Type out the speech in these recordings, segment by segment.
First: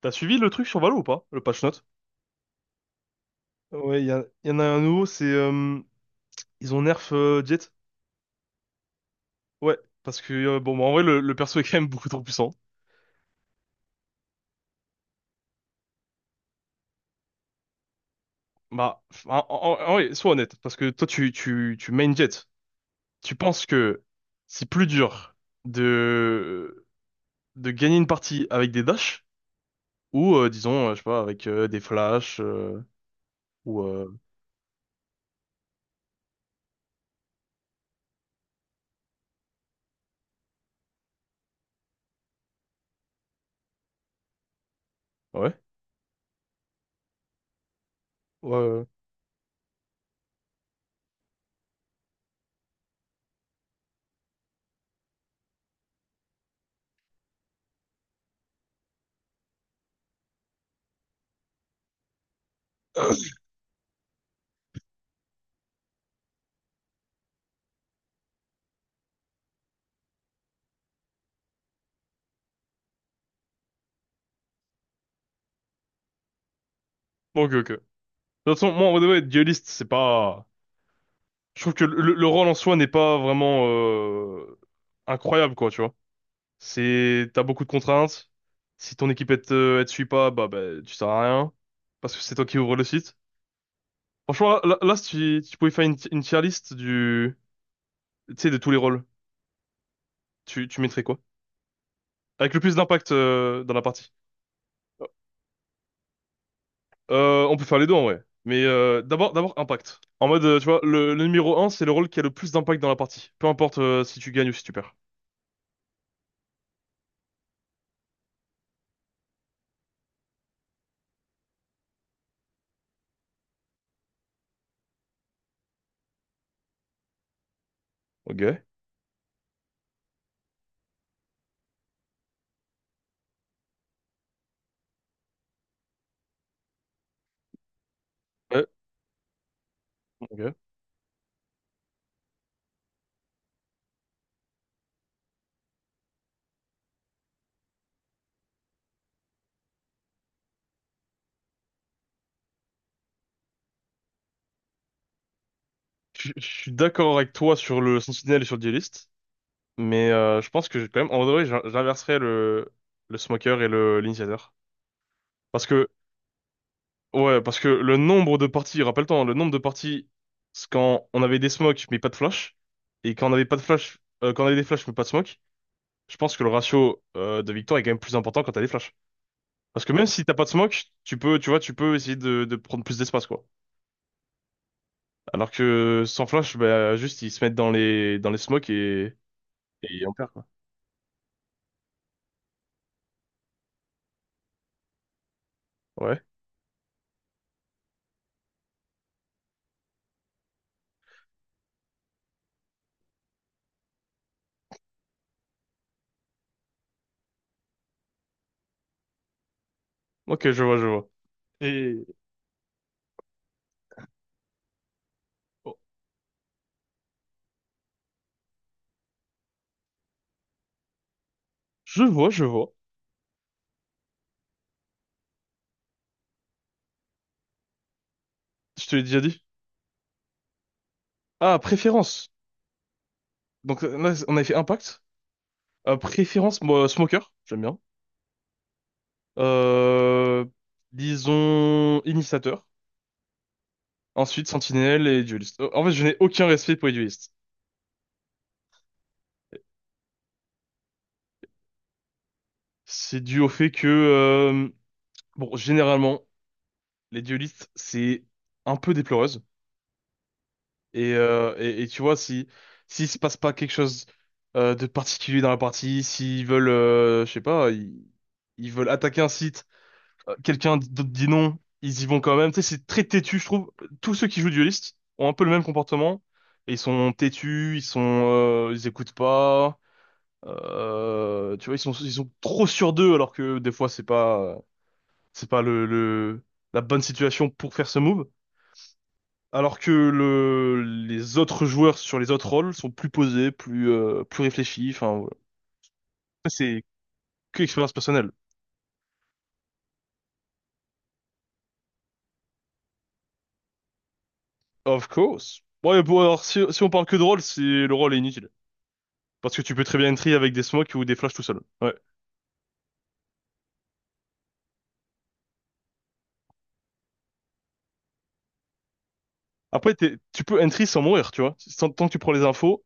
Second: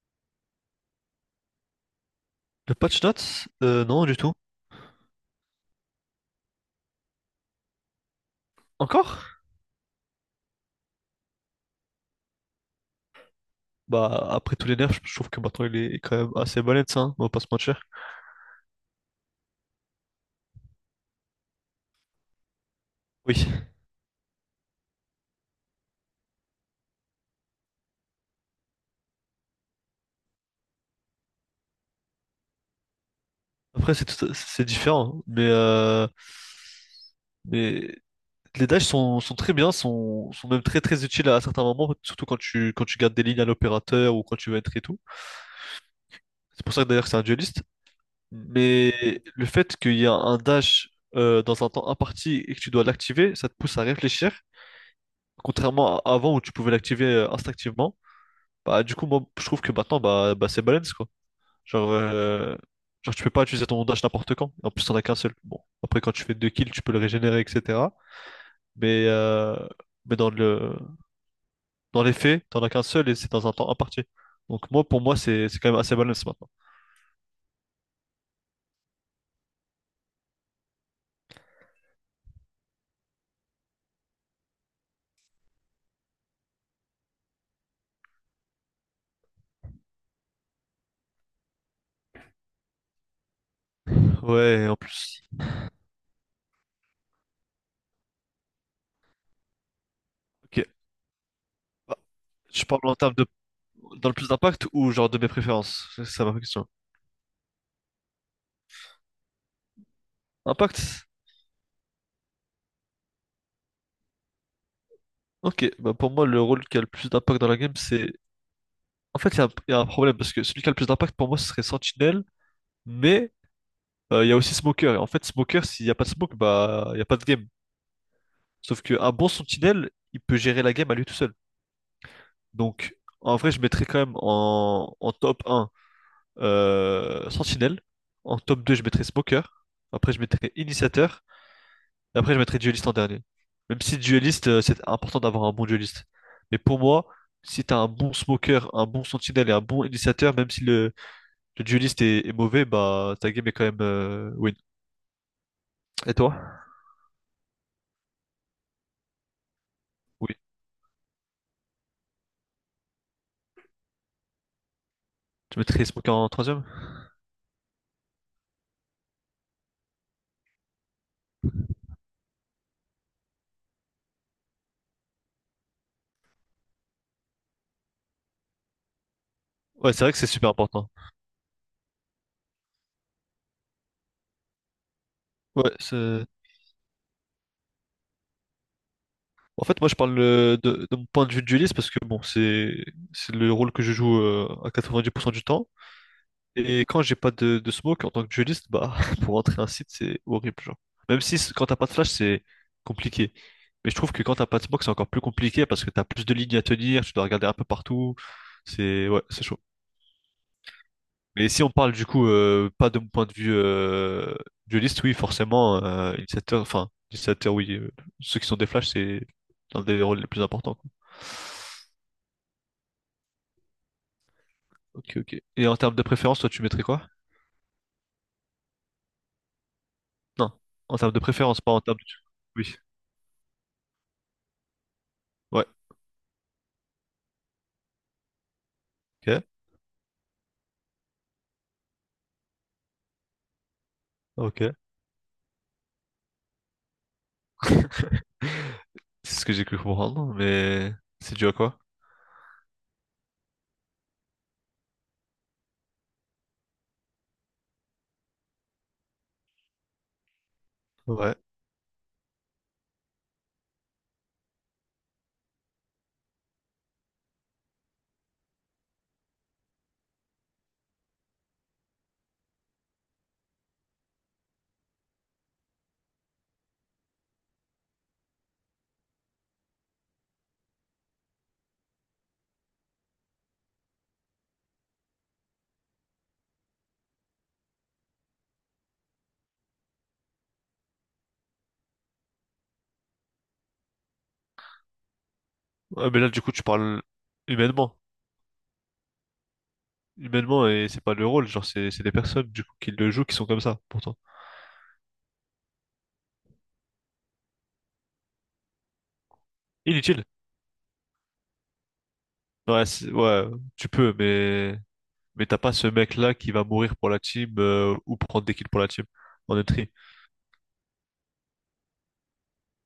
T'as suivi le truc sur Valo ou pas? Le patch note? Le patch notes? Ouais, il Non, y, du a- tout. y en a un nouveau, c'est ils ont nerf Jet. Encore? Ouais, parce que bon, bah, en vrai, le perso est quand même beaucoup trop puissant. Bah, après tous les nerfs, je trouve que maintenant il est quand même assez balèze, hein, on va pas se mentir. Bah, en vrai, sois honnête, parce que toi, tu main Jet. Tu Oui. penses que c'est plus dur de, de gagner une partie avec des dashs ou, disons, je sais pas, avec des flashs ou. Après, c'est différent, mais les dashs, sont très bien, sont même très très utiles à certains moments, surtout quand tu gardes des lignes à l'opérateur ou quand tu veux être et tout. Ouais, C'est pour ça que d'ailleurs que c'est un dueliste. ouais. Ouais. Mais le fait qu'il y a un dash dans un temps imparti et que tu dois l'activer, ça te pousse à réfléchir, contrairement à avant où tu pouvais l'activer instinctivement. Bah, du coup, moi, je trouve que maintenant, bah c'est balance, quoi. Genre, euh, genre, tu peux pas utiliser ton dash n'importe quand. En plus, t'en as qu'un seul. Bon, après, quand tu fais deux kills, tu peux le régénérer, etc. Mais, euh, mais dans dans les faits, t'en as qu'un seul et c'est dans un temps imparti. Donc, moi, pour moi, c'est quand même assez balance maintenant. Ok, ok. De toute façon, moi, en vrai, de vrai, dueliste, c'est pas. Je trouve que le rôle en soi n'est pas vraiment incroyable, quoi, tu vois. C'est, t'as beaucoup de contraintes. Si ton équipe elle te suit pas, bah tu sers à rien. Parce que c'est toi qui ouvre le site. Franchement, Ouais, et en là, si plus. Si tu pouvais faire une tier list tu sais, de tous les rôles, Ok. Tu mettrais quoi? Bah, Avec le je plus parle en d'impact dans la dans partie. le plus d'impact ou genre de mes préférences? C'est ça ma question. On peut faire les deux en vrai. Mais d'abord, d'abord impact. En mode, tu vois, Impact? Le numéro un, c'est le rôle qui a le plus d'impact dans la partie. Peu importe si tu gagnes ou si tu perds. Ok, bah pour moi, le rôle qui a le plus d'impact dans la game, c'est. En fait, il y a un problème parce que celui qui a le plus d'impact pour moi, ce serait Sentinel. Mais il y a aussi Smoker. Et en fait, Smoker, s'il n'y a pas de smoke, bah, il n'y a pas de game. Ok. Sauf qu'un bon sentinelle, il peut gérer la game à lui tout seul. Donc, en vrai, je mettrais quand même en top un, sentinelle. En top Ouais, 2 je mettrais Smoker. Après, je mettrais ok. initiateur. Et après, je mettrais dueliste en dernier. Même si dueliste, c'est important d'avoir un bon dueliste. Mais pour moi, si t'as un bon smoker, un bon sentinelle et un bon initiateur, même si le dueliste est mauvais, bah ta game est quand même win. Et Je toi? je suis d'accord avec toi sur le Sentinel et sur le Duelist, mais Oui. Je pense que j'ai quand même, en vrai, j'inverserais le Smoker et le l'Initiateur. Tu Parce mettrais que, Smoke en troisième? ouais, parce que le nombre de parties, rappelle-toi, hein, le nombre de parties, c'est quand on avait des smokes mais pas de flash, et quand on avait pas de flash, quand on avait des flashs mais pas de smoke, je pense que le ratio de victoire est quand même plus important quand t'as des flashs. Parce Ouais, que c'est même vrai que si c'est t'as pas de super smoke, important. tu peux, tu vois, tu peux essayer de prendre plus d'espace, quoi. Alors Ouais, que sans c'est. flash, bah, juste ils se mettent dans les smokes En fait, moi, je et on parle perd, quoi. De mon point de vue de dueliste parce que bon, c'est le rôle que je joue, à 90% du temps. Ouais. Et quand j'ai pas de smoke en tant que dueliste, bah pour rentrer un site, c'est horrible, genre. Même si quand t'as pas de flash, c'est compliqué. Mais je trouve que quand t'as pas de smoke, c'est encore plus compliqué parce que t'as plus de lignes à tenir, tu dois regarder un peu partout. C'est, ouais, c'est chaud. Ok, je vois, je vois. Mais si on parle Et du coup, pas de mon point de vue, dueliste, oui, oh, forcément, initiateur, enfin, initiateur, oui, ceux qui sont des flashs, c'est l'un des rôles les plus importants, quoi. je vois, je vois. Ok, ok. Et en termes de préférence, toi, tu mettrais quoi? Je te l'ai déjà dit. Non, en termes de Ah, préférence, pas en termes de. préférence. Oui, Donc là, on avait fait Impact. ouais, Préférence, moi, Smoker, j'aime bien. ok, Euh, disons Initiateur. Ensuite ok. Sentinelle et Dueliste. En fait, je n'ai aucun respect pour les duelistes. C'est ce que j'ai cru comprendre, mais c'est dû à quoi? C'est dû au fait que, bon, généralement, les duelistes, c'est un peu déploreux. Et, Ouais. Et tu vois, si s'il se passe pas quelque chose de particulier dans la partie, s'ils veulent, je sais pas, ils veulent attaquer un site, quelqu'un d'autre dit non, ils y vont quand même. Tu sais, c'est très têtu, je trouve. Tous ceux qui jouent Duelist ont un peu le même comportement. Et ils sont têtus, ils écoutent pas. Tu vois, ils sont trop sur d'eux alors que des fois c'est pas la bonne situation pour faire ce move. Alors que les autres joueurs sur les autres rôles sont plus posés, plus réfléchis. Enfin, voilà. Ouais, mais là, du Ça, coup, tu c'est parles que expérience humainement. personnelle. Humainement, et c'est pas le rôle, genre, c'est des personnes, du coup, qui le jouent, qui sont comme ça, pourtant. Of course. Ouais, bon, alors, si on parle que de rôle, c'est, le rôle est inutile. Parce que tu peux très bien Inutile. entry avec des smokes ou des flashs tout seul. Ouais. Ouais, ouais, tu peux, mais. Mais t'as pas ce mec-là qui va mourir pour la team, ou prendre des kills pour la team en entry. Après, tu peux entry sans mourir, tu vois. Sans- tant que tu prends les infos,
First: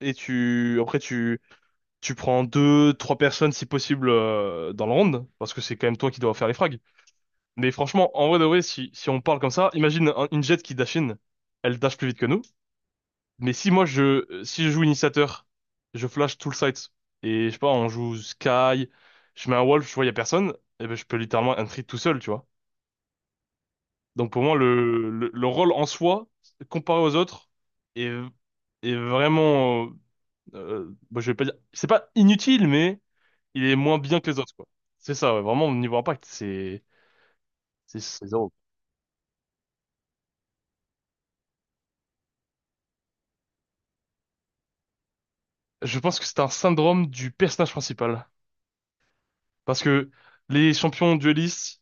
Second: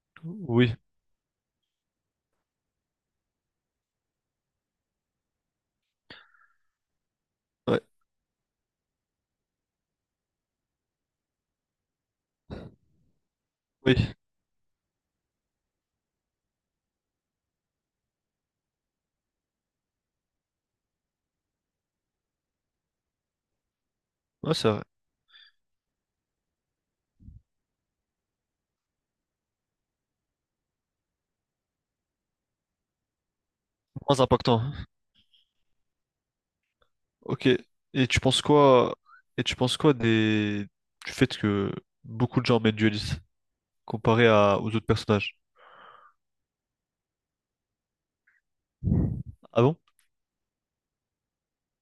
et Oui, tu prends deux, trois personnes, si possible, dans le round. Parce que c'est quand même toi qui dois faire les frags. Mais ouais, franchement, en vrai de vrai, si on parle comme ça, imagine une jet qui dash in. Elle dash plus vite que nous. Mais oui, si je joue initiateur, je flash tout le site. Et je sais pas, on joue Sky, je mets un wolf, je vois y a personne, et ben je peux littéralement entry tout seul, tu vois. Donc pour ouais, moi, c'est vrai. Le rôle en soi, comparé aux autres, est, est vraiment, bon, je vais pas dire, c'est pas inutile, mais il est moins bien Moins que les autres, impactant, quoi. hein. C'est ça, ouais, vraiment, au niveau impact, c'est, Ok. Et tu c'est penses zéro. quoi? Et tu penses quoi des du fait que beaucoup de gens mènent dueliste comparé aux autres personnages? Je pense que c'est un syndrome du personnage principal. Ah bon? Parce que les champions duellistes,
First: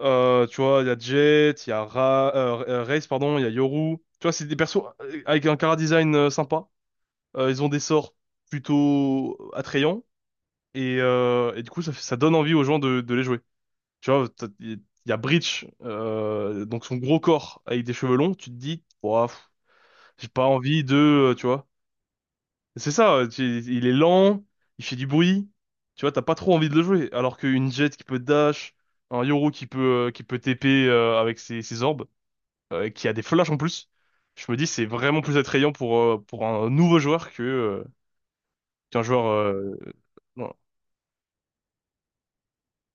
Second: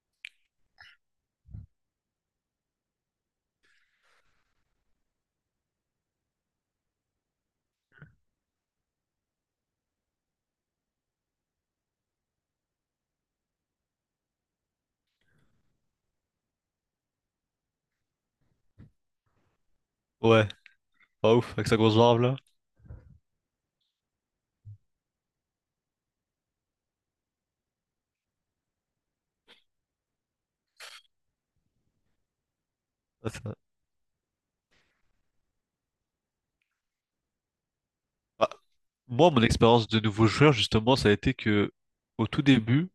Tu vois, il y a Jet, il y a Ra Raze, pardon, il y a Yoru. Tu vois, c'est des persos avec un chara design sympa. Ils ont des sorts plutôt attrayants. Et, du coup, ça donne envie aux gens de les jouer. Tu vois, il y a Breach, donc son gros corps avec des cheveux longs. Tu te dis, ouah, pff, j'ai pas Ouais, envie de, pas tu ouf vois. avec sa grosse barbe là. C'est ça, il est lent, il fait du bruit. Tu vois, t'as pas trop envie de le jouer. Alors qu'une Jet qui peut dash, un Yoru qui peut, qui peut TP avec ses, ses orbes. Qui a des Ah, flashs ça- en plus, je me dis c'est vraiment plus attrayant pour un nouveau joueur que Ah, qu'un joueur. moi, mon expérience de nouveau Non. joueur justement, ça a été que au tout début,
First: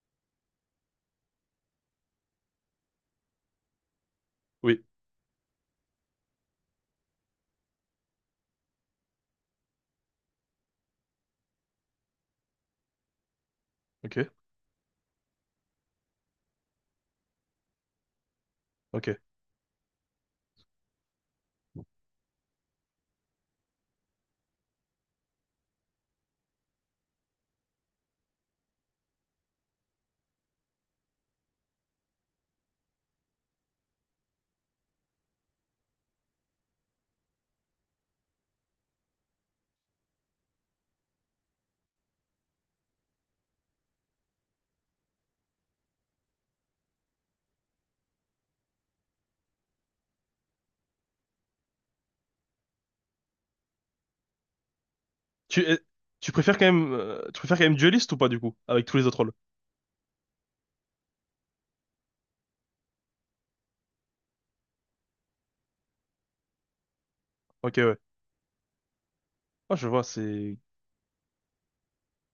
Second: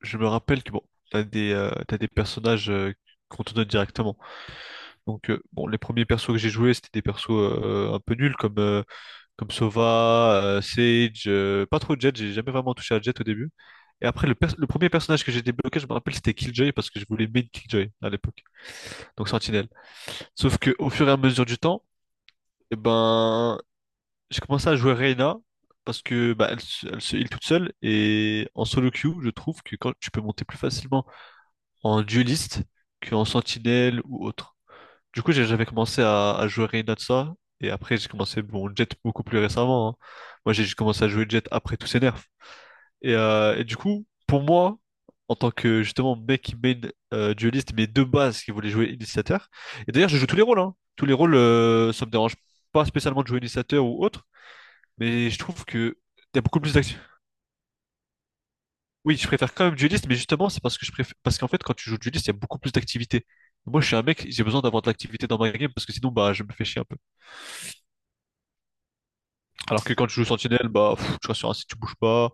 je me rappelle que bon, t'as des personnages, qu'on te donne directement. Oui. Donc bon, les premiers persos que j'ai joués, c'était des persos un peu nuls comme, comme Sova, Sage, pas trop Jet, j'ai jamais vraiment touché à Jet au début. Et Ok. après le premier personnage que j'ai débloqué, je me rappelle, c'était Killjoy parce que je voulais main Killjoy à l'époque, Ok. donc Sentinelle. Sauf que au fur et à mesure du temps, eh ben j'ai commencé à jouer Reyna parce que bah, elle se heal toute seule et en solo queue, je trouve que quand tu peux monter plus facilement en dueliste qu'en Sentinelle ou autre. Du coup, j'ai jamais commencé à jouer rien de ça. Et après, j'ai commencé, bon, Jet beaucoup plus récemment, hein. Moi, j'ai juste commencé à jouer Jet après tous ces nerfs. Et du coup, pour moi, en tant que justement mec qui main, dueliste, mais de base qui voulait jouer initiateur. Et d'ailleurs, je joue tous les rôles, hein. Tous les rôles, ça me dérange pas spécialement de jouer initiateur ou autre. Mais je trouve Tu euh, que tu il y a préfères beaucoup quand plus même d'actu. Tu préfères quand même Duelist ou pas du coup avec tous les Oui, autres je rôles? préfère quand même dueliste, mais justement, c'est parce que je préfère, parce qu'en fait, quand tu joues dueliste, il y a beaucoup plus d'activités. Moi, je suis un mec, j'ai besoin d'avoir de l'activité dans ma game parce que sinon, bah, je me fais chier un peu. Ok, ouais. Ah, Alors je que vois quand tu joues c'est. Sentinelle, bah, pff, tu restes sur un site, tu bouges pas.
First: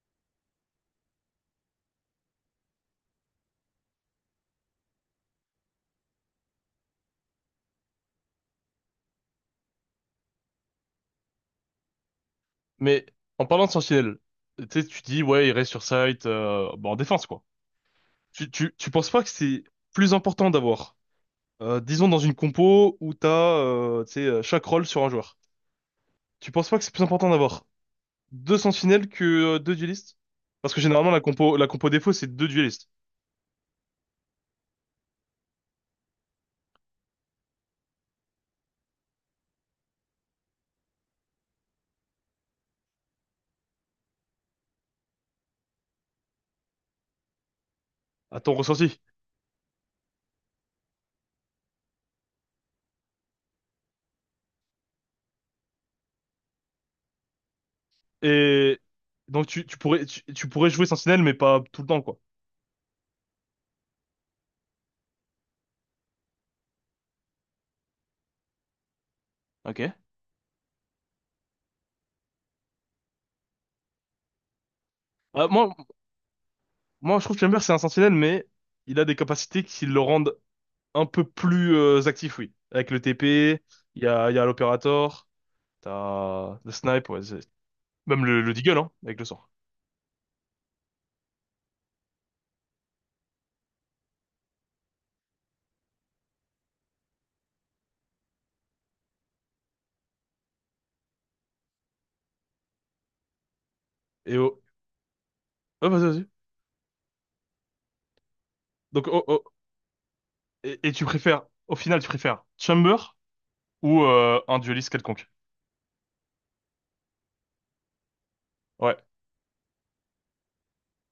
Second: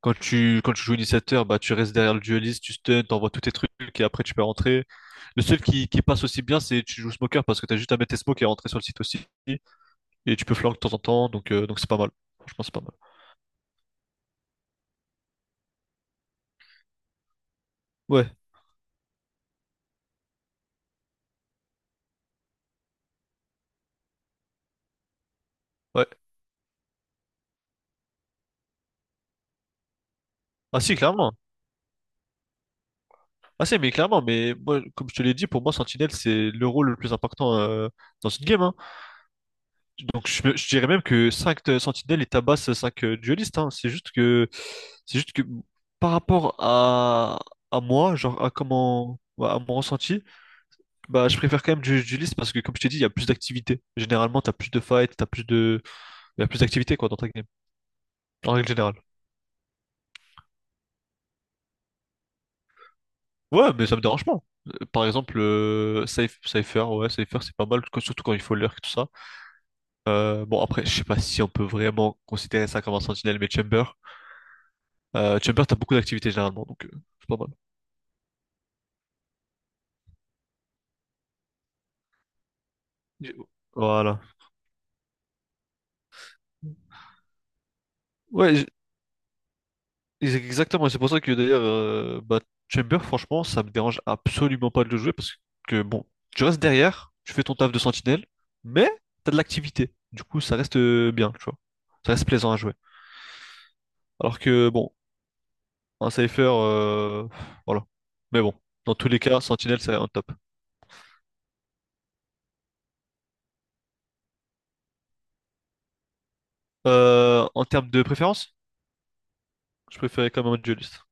Quand tu joues initiateur, bah, tu restes derrière le dueliste, tu stun, t'envoies tous tes trucs et après tu peux rentrer. Le seul qui passe aussi bien, c'est tu joues smoker parce que t'as juste à mettre tes smokes et rentrer sur le site aussi. Et tu peux flank de temps en temps, donc c'est pas mal. Franchement, c'est pas mal. Mais en parlant de Sentinelle, tu sais tu dis ouais il reste sur site, bon, en défense quoi. Ouais, Tu penses pas que c'est plus important d'avoir disons dans une compo où t'as tu sais chaque rôle sur un joueur. ouais. Tu penses pas que c'est plus important d'avoir deux sentinelles que deux duellistes. Parce que Ah si, généralement, clairement. La compo défaut, c'est deux duellistes, Ah si, mais clairement, mais moi, comme je te l'ai dit, pour moi, Sentinelle, c'est le rôle le plus important, dans une game, hein. Donc je dirais même que 5 sentinelles et tabassent 5 duelistes, hein. C'est juste que par rapport à moi, à genre à ton ressenti. comment, ouais, à mon ressenti, bah je préfère quand même du dueliste parce que comme je t'ai dit, il y a plus d'activité. Généralement, t'as plus de fight, t'as plus de il y a plus d'activité quoi dans ta game en règle Et générale. donc, tu pourrais, tu pourrais jouer sentinelle, mais pas tout le temps, quoi. Ouais, mais ça me dérange pas. Par exemple, Cypher, ouais, Cypher c'est pas mal, quoi, surtout quand il faut lurk, tout ça. Ok. Bon, après, je sais pas si on peut vraiment considérer ça comme un sentinelle, mais Chamber. Euh, Chamber, moi, t'as beaucoup d'activités généralement, donc moi, je c'est trouve pas que mal. Chamber, c'est un sentinelle, mais il a des capacités qui le rendent un peu plus actif, oui. Avec le Et- TP, Voilà. Il y a l'Opérator, t'as le Snipe, ouais, c'est- même le Ouais, Deagle, hein, avec le sort. Exactement. Et c'est pour ça que d'ailleurs, bah, Chamber, franchement, ça me dérange absolument pas de le jouer parce que bon, tu restes derrière, tu fais ton taf de sentinelle, mais t'as de l'activité. Du coup, ça reste, bien, tu vois. Ça reste plaisant à jouer. Et Alors oh, que bon, oh, vas-y, un vas-y. Cypher, voilà. Mais bon, dans Donc, tous les oh, cas, oh, sentinelle, c'est un top. Et tu préfères, au final, tu préfères Chamber ou un dueliste quelconque? En termes de préférence, Ouais. je préférais quand même un dueliste.